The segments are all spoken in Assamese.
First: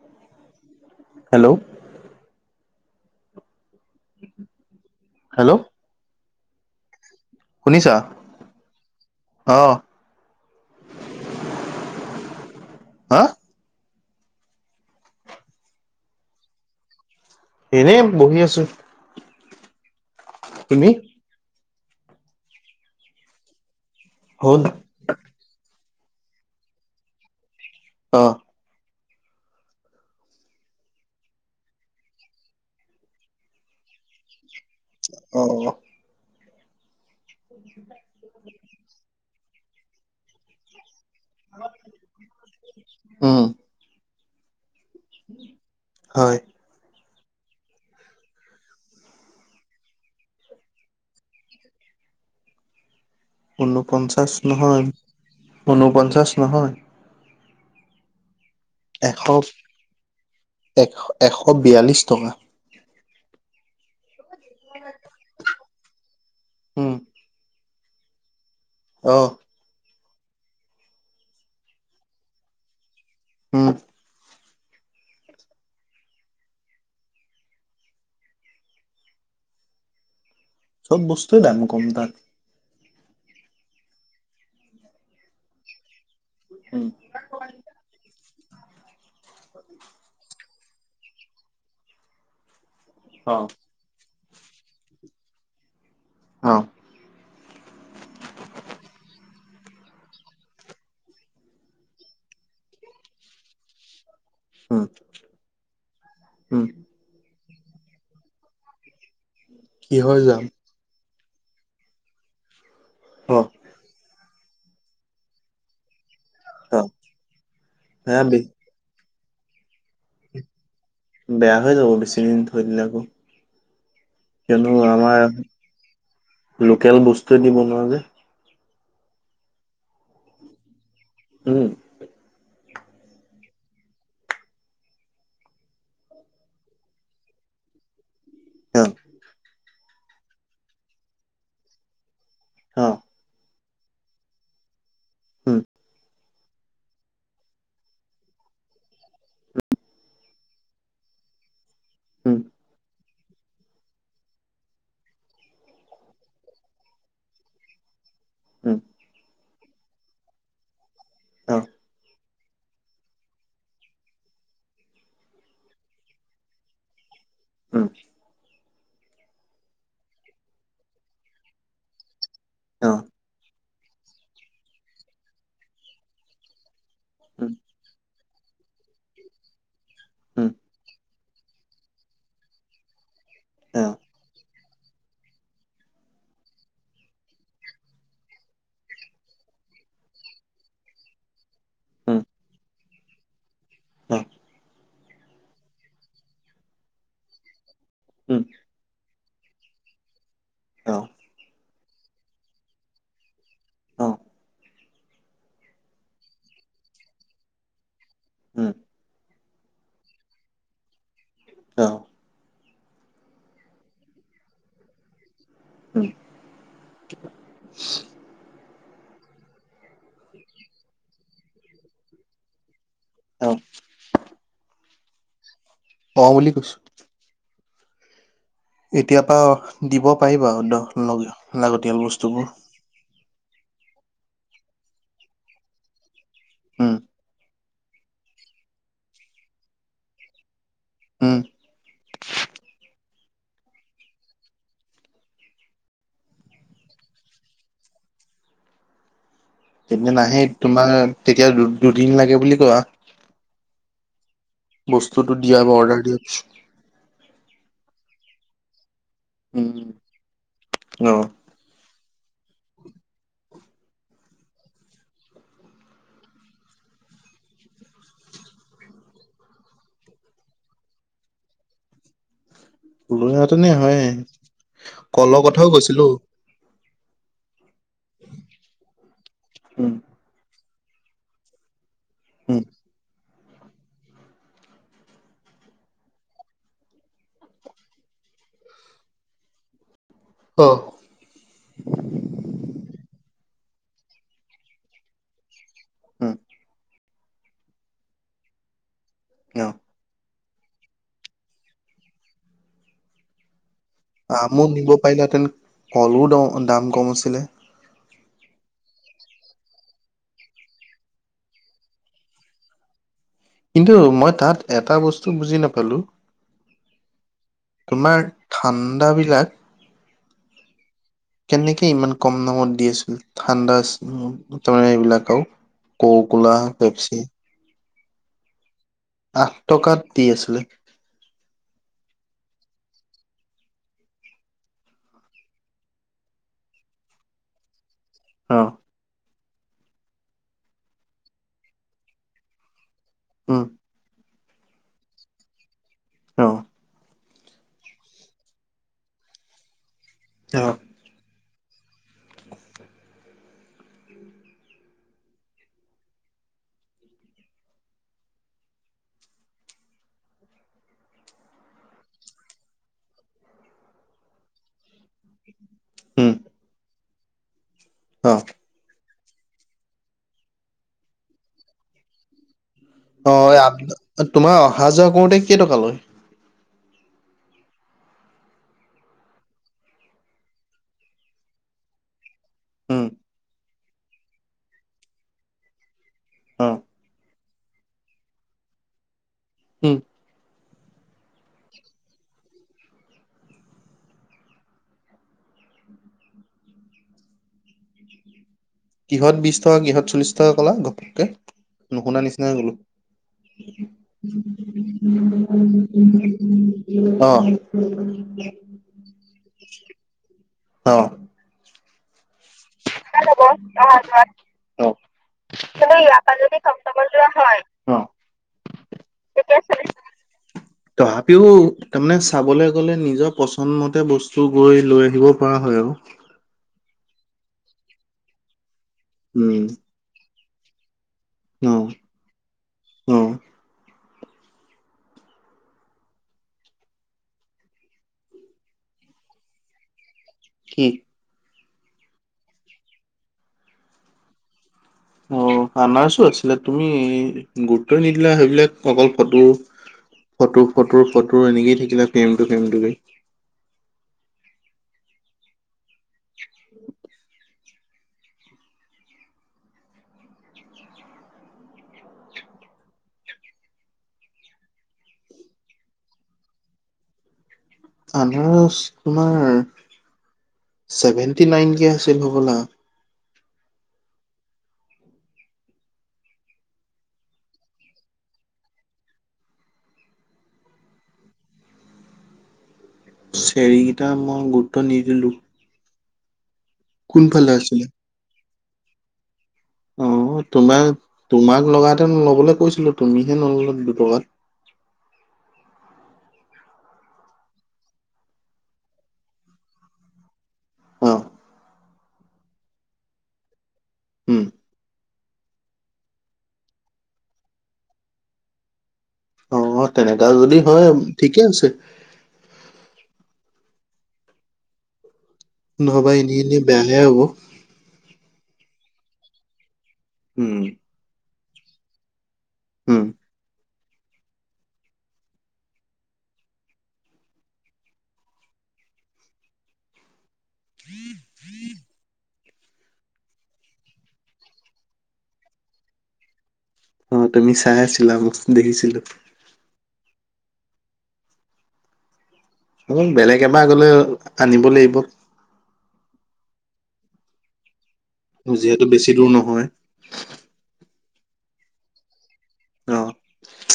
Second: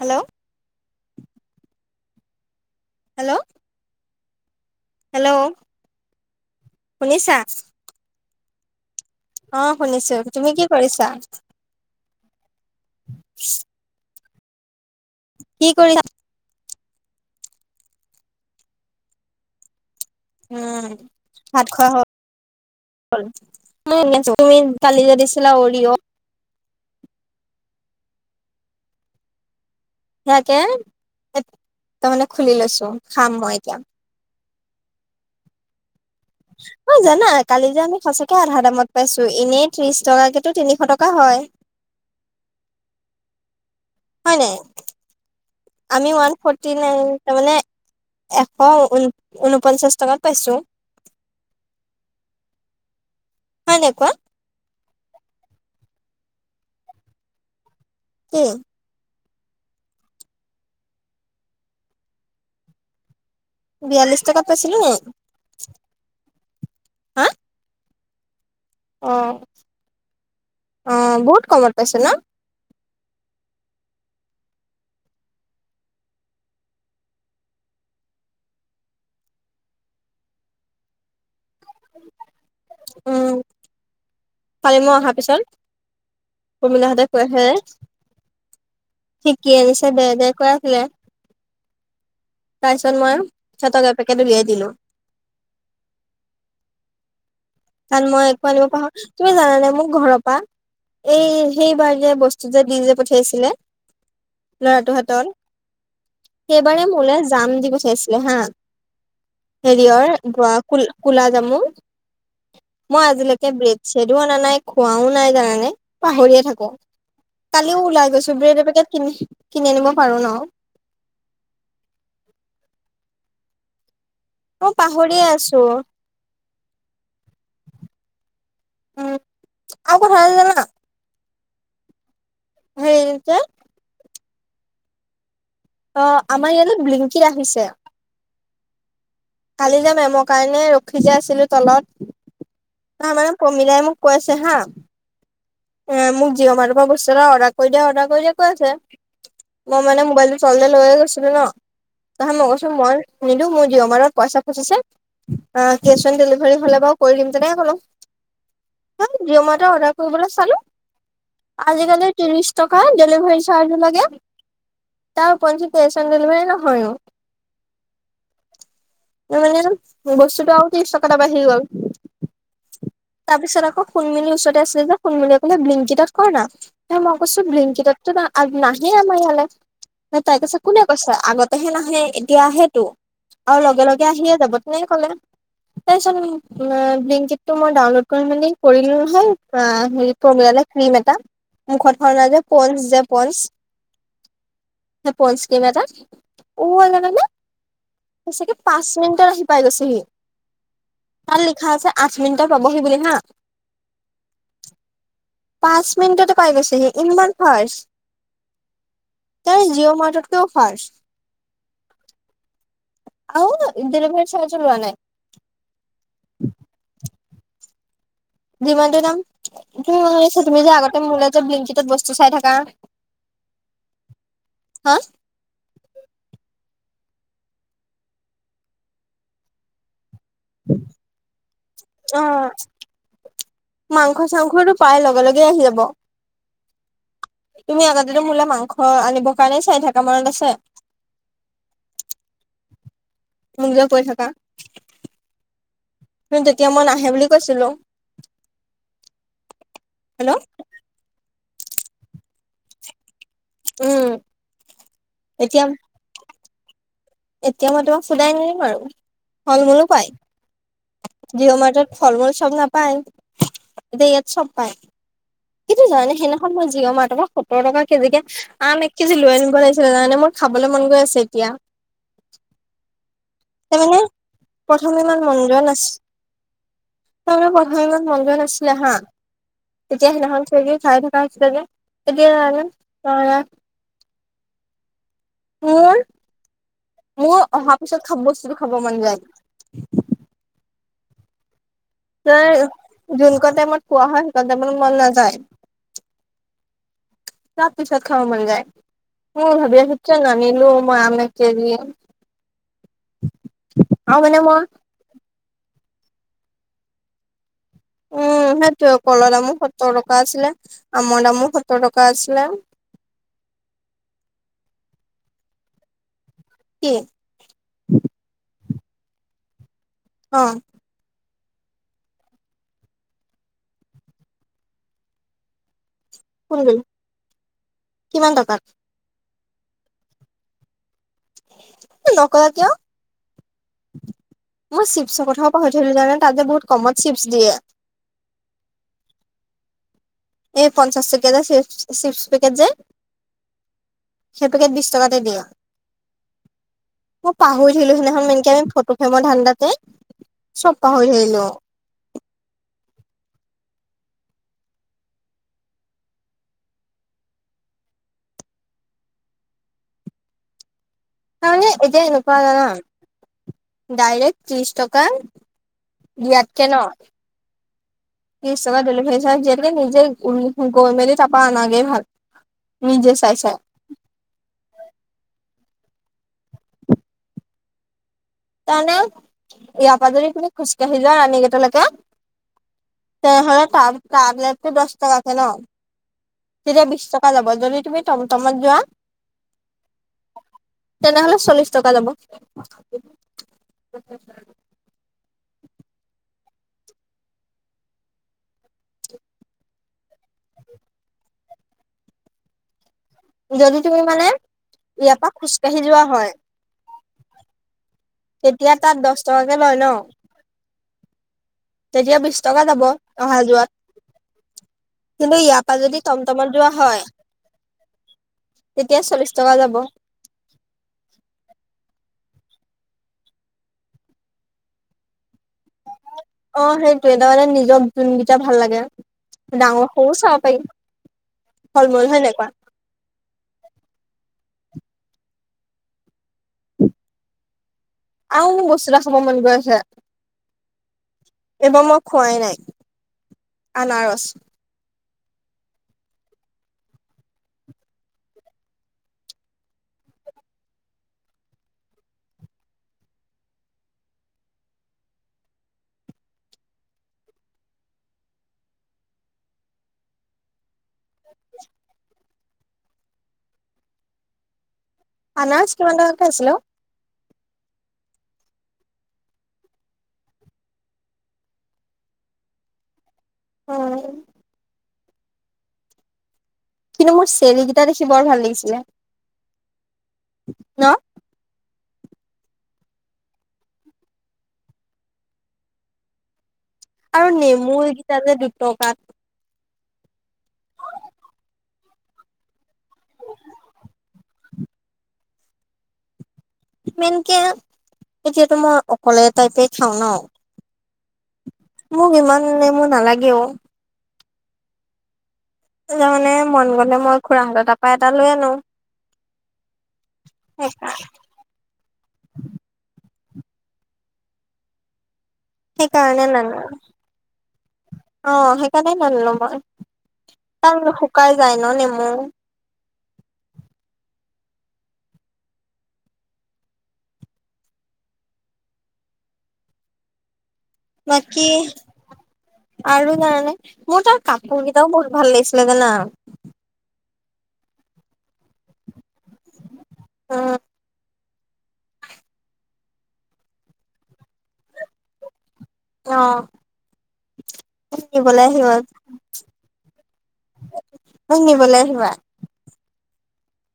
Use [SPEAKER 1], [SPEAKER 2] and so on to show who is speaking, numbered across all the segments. [SPEAKER 1] হেল্ল'।
[SPEAKER 2] হেল্ল'।
[SPEAKER 1] হেল্ল'। হেল্ল'। শুনিছা?
[SPEAKER 2] শুনিছা
[SPEAKER 1] অ, শুনিছো। তুমি কি কৰিছা?
[SPEAKER 2] হা?
[SPEAKER 1] কি কৰিছ?
[SPEAKER 2] এনেই বহি আছো।
[SPEAKER 1] উম,
[SPEAKER 2] তুমি
[SPEAKER 1] ভাত খোৱা হল? তুমি
[SPEAKER 2] হ'ল
[SPEAKER 1] কালি যে দিছিলা অৰিঅ
[SPEAKER 2] অ।
[SPEAKER 1] সেয়াকে তাৰ মানে খুলি লৈছো। খাম মই এতিয়া।
[SPEAKER 2] অহ, অহ।
[SPEAKER 1] অ, জানা কালি যে আমি সঁচাকে আধা দামত পাইছো। এনেই ত্ৰিশ টকাকেটো তিনিশ টকা টকা হয়।
[SPEAKER 2] উম।
[SPEAKER 1] হয় নাই? আমি ওৱান
[SPEAKER 2] হয়
[SPEAKER 1] ফৰ্টি নাইন তাৰ মানে এশ ঊন ঊনপঞ্চাশ টকাত পাইছো।
[SPEAKER 2] [inaudible]
[SPEAKER 1] হয় নাই কোৱা
[SPEAKER 2] ঊনপঞ্চাশ নহয়, ঊনপঞ্চাশ নহয়।
[SPEAKER 1] উ।
[SPEAKER 2] এশ, এ এশ বিয়াল্লিছ টকা।
[SPEAKER 1] বিয়াল্লিছ টকাত পাইছিলো নি?
[SPEAKER 2] উম।
[SPEAKER 1] হা অ, আহ বহুত কমত পাইছে ন?
[SPEAKER 2] উম। চব বস্তুৱে দাম কম তাত।
[SPEAKER 1] উম। কালি মই অহাৰ পিছত
[SPEAKER 2] উম
[SPEAKER 1] প্ৰমীলাহঁতে কৈ আছে যে সি কি আনিছে দে-দে কৈ আছিলে। তাৰ পিছত মই
[SPEAKER 2] অ
[SPEAKER 1] সিহঁতক এপেকেট উলিয়াই দিলো।
[SPEAKER 2] অ।
[SPEAKER 1] কাৰণ মই একো আনিব পাৰো, তুমি জানানাই মোৰ ঘৰৰ পৰা এই সেইবাৰ যে বস্তু যে দি যে পঠিয়াইছিলে।
[SPEAKER 2] উম
[SPEAKER 1] ল'ৰাটো হাতত
[SPEAKER 2] উম
[SPEAKER 1] সেইবাৰে মোলে। যাম দি পথাইছিলে হা হেৰিয়ৰ
[SPEAKER 2] কিহৰ যাম
[SPEAKER 1] ব ক কোলা জামু। মই
[SPEAKER 2] অ
[SPEAKER 1] আজিলৈকে ব্ৰেড-চেডও অনা নাই খোৱাও নাই জানানে? পাহৰিয়ে থাকো
[SPEAKER 2] অ
[SPEAKER 1] কালিও ওলাই
[SPEAKER 2] সেয়া
[SPEAKER 1] গৈছো
[SPEAKER 2] বে
[SPEAKER 1] ব্ৰেডৰ পেকেট ক কিনি আনিব পাৰো ন।
[SPEAKER 2] বেয়া হৈ যাব বেছি দিন থৈ দিলে আকৌ কিয়নো
[SPEAKER 1] মই পাহৰিয়ে আছো
[SPEAKER 2] আমাৰ লোকেল বস্তুৱে দিব নোৱাৰ যে।
[SPEAKER 1] উম, আক ভালিল না
[SPEAKER 2] উম।
[SPEAKER 1] হেই ত অ, আমাৰ ইয়াত লিংকি আহিছে।
[SPEAKER 2] হ।
[SPEAKER 1] কালি যাম এ মৰ কাৰণে ৰখি যে আছিলো তলত।
[SPEAKER 2] অ
[SPEAKER 1] ন মানে প্ৰমিলাই মোক কৈ আছে হা।
[SPEAKER 2] উম
[SPEAKER 1] উ মোক যিৱ মাৰ ই বস্তু এটা অৰ্ডাৰ কৰি দিয়া অৰ্ডাৰ কৰি দিয়া কৈ আছে মই মানে মোবাইল টো ছোৱালীজনীয়ে লৈ গৈছিলে ন। তহে
[SPEAKER 2] উম
[SPEAKER 1] মই কৈচো মই নিদো মোৰ জিঅ মাৰত পইচা খুজিছে। অ কেচ অন ডেলিভাৰী হ'লে বাৰু কৰি দিম তেনেকে কলো।
[SPEAKER 2] উম
[SPEAKER 1] মাটা অৰ্ডাৰ কৰিবলৈ।
[SPEAKER 2] অ
[SPEAKER 1] আজিকালি ত্ৰিশ টকা ডেলিভাৰী চাৰ্জ লাগে। তাৰ পঞ্চিতেচন [inaudible] ৰেলভাৰ ন হয়নো
[SPEAKER 2] উম!
[SPEAKER 1] মানে বস্তুটো আকৌ ত্ৰিশ টকা এটা বাাহি গ'ল। তাৰপিছত আকৌ সোণমিলিৰ ওচৰতে আছিলে যে সোণমিলিয়ে ক'লে বিংকিতাত কৰ না মই কৈছো বিংকিতাত ত আ নাহেই আমাৰ ইয়ালে। ন তাই কৈছে কোনে কৈছে আগতেহে নাহে এতিয়া আহে টো। আৰু লগে লগে আহিয়ে যাব তেনেকলে তাৰপিছত বিংকিত মই ডাউনলোড কৰি মানে কৰিলো নহয় প্ৰম ক্ৰীম এটা। মুখত
[SPEAKER 2] উম
[SPEAKER 1] হনা যে পৌনচ যে পৌনচ স পৌনচক্ৰীম এটা লাগে নে। সাগে পাঁচ মিনিটত আহি পাই গৈছেহি, তাৰ লিখা আছে আঠ মিনিট। পাবহি বুলি হা। পাঁচ মিনিটতে পাই গৈছে সি ইমান ফষ্ট। ত জিঅ' মাৰ্টৱৰ্টক ফাষ্ট।
[SPEAKER 2] অ।
[SPEAKER 1] আৰু ডিলভাৰ চাহ্য লোৱা নাই।
[SPEAKER 2] উম
[SPEAKER 1] যিমানটো দাম তুি ম শুনিছা তুমি যে আগতে মোলৈ যে বিংকটত বস্তু চাই থাকা।
[SPEAKER 2] অ
[SPEAKER 1] হা
[SPEAKER 2] অ বুলি কৈছোঁ। এতিয়াৰ পা দিব পাৰিবা লাগতিয়াল বস্তুবোৰ।
[SPEAKER 1] মাংস চাংসটো পায় লগে লগেই আহি যাব।
[SPEAKER 2] হম
[SPEAKER 1] তুমি আগতে মোলে মাংস আনিবৰ কাৰণে চাই থাকা মনত আছে?
[SPEAKER 2] হম
[SPEAKER 1] মোক যে কৈ থকা। কিন্ত তেতিয়া মই নাহে বুলি কৈছিলোঁ।
[SPEAKER 2] তেতিয়া নাহে তোমাৰ তেতিয়া দু দুদিন লাগে বুলি কোৱা।
[SPEAKER 1] উম!
[SPEAKER 2] বস্তুটো
[SPEAKER 1] এতিয়া
[SPEAKER 2] দিয়া বা অৰ্ডাৰ দিয়া
[SPEAKER 1] এতিয়া মই তোমাক সোধাই নিদিম আৰু ফল
[SPEAKER 2] উম
[SPEAKER 1] মূলো পায়
[SPEAKER 2] অ
[SPEAKER 1] জিঅ' মাৰ্টত। ফল মূল চব নাপায় এতিয়া ইয়াত চব পায়। কিন্তু জানে সেইদিনাখন মই জিঅ মাৰ্টৰ সত্তৰটকা কেজিকে আম এক কেজি লৈ আনিব লাগিছিলে জানানে মই খাবলৈ মন গৈ আছে এতিয়া।
[SPEAKER 2] লৈ অহাহেতেনে
[SPEAKER 1] তাৰমানে
[SPEAKER 2] হয় কলৰ কথাও কৈছিলো
[SPEAKER 1] তাৰ প্ৰথমদিনা মন্দিৰত আছিলা হা
[SPEAKER 2] উম
[SPEAKER 1] তেতিয়া সিদিনাখন সেই কেইদিন খাই থকা হৈছিলে যে এতিয়া নাই
[SPEAKER 2] উম
[SPEAKER 1] যে, সেই কাৰণে মোৰ মোৰ অহা পিছত খাব বস্তুটো খাব মন যায়।
[SPEAKER 2] অহ
[SPEAKER 1] যি কন টাইমত পোৱা হয় সেই কন টাইমত মন নাযায়।
[SPEAKER 2] উম!
[SPEAKER 1] চব পিছত খাব মন যায়, মোৰ ভাবি আছো কি যানা নিলো মই আম এককেজি
[SPEAKER 2] আমো নিব পাৰিলে হেঁতেন কলো দ দাম কম আছিলে
[SPEAKER 1] উম সেইটোয়ে কলৰ দামো সত্তৰ টকা আছিলে আমৰ দামো সত্তৰ টকা আছিলে
[SPEAKER 2] কিন্তু মই তাত এটা বস্তু বুজি নাপালো
[SPEAKER 1] কি
[SPEAKER 2] তোমাৰ ঠাণ্ডা বিলাক
[SPEAKER 1] অ
[SPEAKER 2] কেনেকে ইমান কম দামত দি আছিল ঠাণ্ডা এইবিলাকও ককৌকলা
[SPEAKER 1] কোনবিল
[SPEAKER 2] পেপচি
[SPEAKER 1] কিমান টকাত
[SPEAKER 2] আঠ টকাত দি আছিলে
[SPEAKER 1] নকলা কিয় মই চিপ্ছৰ কথাও পাহৰি থাকিলো জানা তাত যে বহুত কমত চিপ্ছ দিয়ে
[SPEAKER 2] অ
[SPEAKER 1] এই পঞ্চাশ টকীয়া চিপ চিপছ পেকট যে
[SPEAKER 2] হম
[SPEAKER 1] সেই পেকেট বিশ টকাতে দিয়ে
[SPEAKER 2] অ
[SPEAKER 1] মই পাহৰি থাকিলো সিদিনাখন মেনকে আমি ফটো ফেমৰ ধান্দাতে
[SPEAKER 2] অ
[SPEAKER 1] চব পাহৰি থাকিলো তামানে এতিয়া এনেকোৱা জানা ডাইৰেক্ট ত্ৰিশ টকা
[SPEAKER 2] উম
[SPEAKER 1] দিয়াত কে ন
[SPEAKER 2] অ
[SPEAKER 1] ত্ৰিছ টকা ডেলিভাৰী চাৰ্জ দিয়াতকে নিজে গৈ মেলি তাৰাপা অনাগে ভাল নিজে
[SPEAKER 2] অ
[SPEAKER 1] চাই চাই।
[SPEAKER 2] আ তোমাৰ অহা যোৱা কৰোতে কেই টকা লয়
[SPEAKER 1] তাৰমানে ইয়াৰ পৰা যদি তুমি খোজকাাঢ়ি যোৱা ৰাণীগেটলৈকে
[SPEAKER 2] উম
[SPEAKER 1] তেনেহলে টাবলেটটো দহ টকাকে ন
[SPEAKER 2] অ
[SPEAKER 1] তেতিয়া বিশ টকা যাব যদি তুমি টমটমত যোৱা
[SPEAKER 2] উম
[SPEAKER 1] তেনেহ'লে চল্লিশ টকা যাব
[SPEAKER 2] কিহত বিশ টকা কিহত চল্লিশ টকা কলা ঘপককে নুশুনা নিচিনাই গলো
[SPEAKER 1] যদি তুমি মানে ইয়াৰ পৰা খোজকাঢ়ি যোৱা হয়
[SPEAKER 2] অ
[SPEAKER 1] তেতিয়া তাত দহ টকাকে লয় ন
[SPEAKER 2] অ
[SPEAKER 1] তেতিয়া বিশ টকা যাব অহা
[SPEAKER 2] ল'ব
[SPEAKER 1] যোৱাত
[SPEAKER 2] অহা যোৱাত
[SPEAKER 1] কিন্তু ইয়াৰ পৰা
[SPEAKER 2] কিন্তু
[SPEAKER 1] যদি
[SPEAKER 2] ইয়াৰ পৰা
[SPEAKER 1] টমটমত
[SPEAKER 2] যদি
[SPEAKER 1] যোৱা হয়
[SPEAKER 2] টমটমত যোৱা হয়
[SPEAKER 1] তেতিয়া চল্লিশ টকা
[SPEAKER 2] তেতিয়া
[SPEAKER 1] যাব
[SPEAKER 2] তথাপিও তামানে চাবলৈ গলে নিজৰ পছন্দ মতে বস্তু গৈ লৈ আহিব পৰা হয় আৰু
[SPEAKER 1] ত এটাৰ মানে নিজক যোনকেইটা ভাল লাগে
[SPEAKER 2] উম
[SPEAKER 1] ডাঙৰ সৰুও চাব পাৰিম
[SPEAKER 2] অ' অ'।
[SPEAKER 1] আও বস্তু এটা খাব মন গৈ আছে।
[SPEAKER 2] কি?
[SPEAKER 1] এইবাৰ মই খোৱাই নাই, আনাৰচ
[SPEAKER 2] অ', আনাৰছো আছিলে তুমি গুৰুত্বয়ে নিদিলা সেইবিলাক অকল ফটো ফটো ফটো ফটো এনেকেই থাকিলা, ফেমটো ফেমটো লয়। [unintelligible]
[SPEAKER 1] আনাৰজ কিমান টকাকে আছিলো ঔ?
[SPEAKER 2] আনাৰস তোমাৰ ছেভেন্টি নাইনকে আছিল হ'বলা।
[SPEAKER 1] উ'। কিন্তু মোৰ চেৰিকিটা দেখি বৰ ভাল লাগিছিলে, ন।
[SPEAKER 2] চেৰিকিটা মই গুৰুত্ব নিদিলো।
[SPEAKER 1] আৰু
[SPEAKER 2] কোনফালে
[SPEAKER 1] নেমুৰ এইকেইটা যে দুটকাত
[SPEAKER 2] উম। তোমাৰ তোমাক লগাহেতেন ল'বলৈ কৈছিলো, তুমিহে নল‌লা দুটকাত। [inaudible]
[SPEAKER 1] মেনকে, এতিয়াতো মই অকলে টাইপে খাওঁ ন
[SPEAKER 2] অ
[SPEAKER 1] মোক ইমানে নেমু নালাগেয়ো।
[SPEAKER 2] উম
[SPEAKER 1] তাৰমানে মন গলে মই খুৰাহঁতৰ তাৰপা এটা লৈ আনো।
[SPEAKER 2] অ তেনেকা যদি হয় ঠিকে আছে।
[SPEAKER 1] সেই
[SPEAKER 2] নহবা
[SPEAKER 1] কাৰণে
[SPEAKER 2] এনেই
[SPEAKER 1] ন
[SPEAKER 2] এনেই
[SPEAKER 1] [unintelligible]
[SPEAKER 2] বেয়াহে হ'ব
[SPEAKER 1] অ', সেইকাৰণে নানিলো মই।
[SPEAKER 2] উম
[SPEAKER 1] তান শুকাই যাই ন নেমু।
[SPEAKER 2] হুম।
[SPEAKER 1] বাকী আৰু জানানে, মোৰ তাৰ কাপোৰকিতাও বহুত ভাল লাগিছিলে জানা।
[SPEAKER 2] অ', তুমি চাই আছিলা মই দেখিছিলো।
[SPEAKER 1] উম।
[SPEAKER 2] অ', বেলেগ এবাৰ গলে আনিব লাগিব।
[SPEAKER 1] অ'। মোক নিবলৈ আহিবা
[SPEAKER 2] যিহেতু বেছি দূৰ নহয়।
[SPEAKER 1] মোক নিবলে আহিবা,
[SPEAKER 2] অ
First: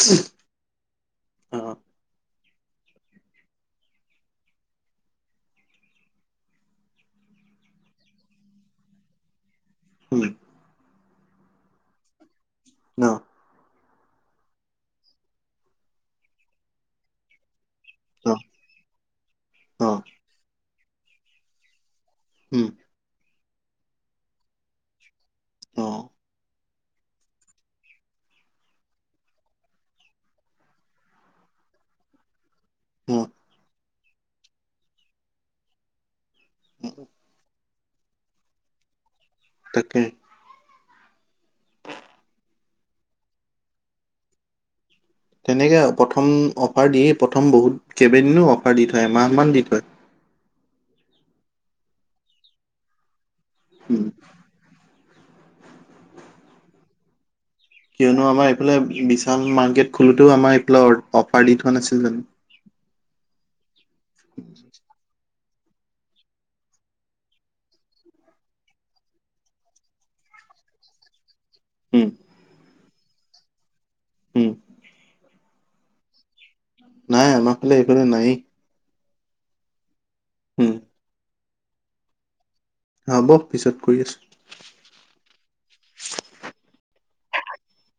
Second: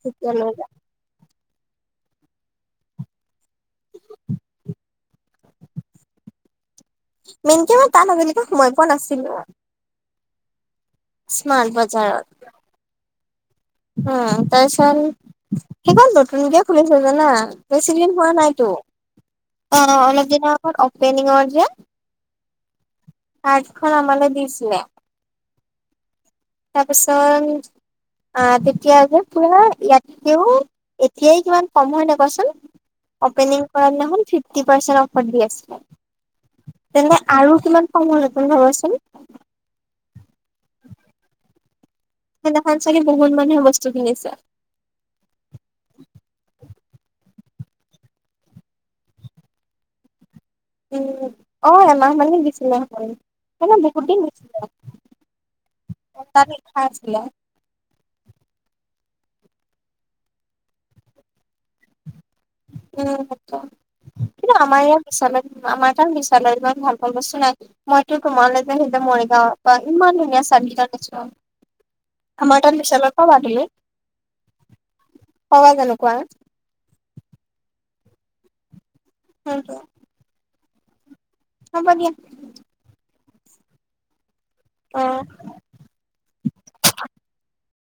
[SPEAKER 1] তেতিয়া লৈ যাম।
[SPEAKER 2] অ'।
[SPEAKER 1] মেইনকে মই তাত আজিলৈকে সোমাই পোৱা নাছিলো
[SPEAKER 2] উম
[SPEAKER 1] স্মাৰ্ট বজাৰত।
[SPEAKER 2] অ'।
[SPEAKER 1] উম, তাৰছত সেইখন নতুনকে খুলিছে জানা বেছি দিন হোৱা
[SPEAKER 2] অ
[SPEAKER 1] নাই কিন্ত, অ' অলপ দিনৰ আগত অপেনিংৰ যে
[SPEAKER 2] উম
[SPEAKER 1] কাৰ্ডখন আমালৈ দিছিলে।
[SPEAKER 2] অ
[SPEAKER 1] তাৰপিছত আহ তেতিয়া যে পুৰা ইয়াতকেও, এতিয়াই কিমান কম। হয় নে কোৱাচোন?
[SPEAKER 2] অ
[SPEAKER 1] অপেনিং কৰা দিনাখন ফিফটি পাৰ্চেন্টে অফাৰ দি আছিলে। তেন্তে আৰু কিমান কাম হল তুমি ভাবাচোন।
[SPEAKER 2] তাকে
[SPEAKER 1] সেইদিনাখন চাগে বহুত মানুহে বস্তু কিনিছে।
[SPEAKER 2] তেনেকে প্ৰথম অফাৰ দিয়ে, প্ৰথম বহুত কেইবা দিনো অফাৰ দি থয় এমাহ মান দি থয়। [inaudible]
[SPEAKER 1] অ', এমাহ মানেই দিছিলে। অ নহয় বহুত
[SPEAKER 2] উম
[SPEAKER 1] দিন দিছিলে। তাত লিখা আছিলে।
[SPEAKER 2] কিয়নো আমাৰ এইফালে বিশাল মাৰ্কেট খোলোতেও আমাৰ এইফাল অফাৰ দি থোৱা নাছিল জানো।
[SPEAKER 1] উম, কিন্তু আমাৰ আৰু বিশালত আমাৰ তাৰ বিশালত ইমান ভাল পোৱা বস্তু নাই মইতো তোমালৈ যে সেই যে মৰিগাঁওত বা ইমান ধুনীয়া [unintelligible] চাৰ্টকেইটা দেখিছিলোঁ [unintelligible]
[SPEAKER 2] উম
[SPEAKER 1] আমাৰ তাৰ বিশালৰ পৰা [unintelligible]
[SPEAKER 2] উম [unintelligible]
[SPEAKER 1] চাবা কেনেকুৱা [unintelligible]
[SPEAKER 2] নাই আমাৰফালে এইফালেই নাই [unintelligible]
[SPEAKER 1] হয়টো [unintelligible]
[SPEAKER 2] হুম [unintelligible]
[SPEAKER 1] হব দিয়া [unintelligible]
[SPEAKER 2] হ'ব পিছত কৰি আছোঁ [unintelligible]
[SPEAKER 1] আহ [unintelligible]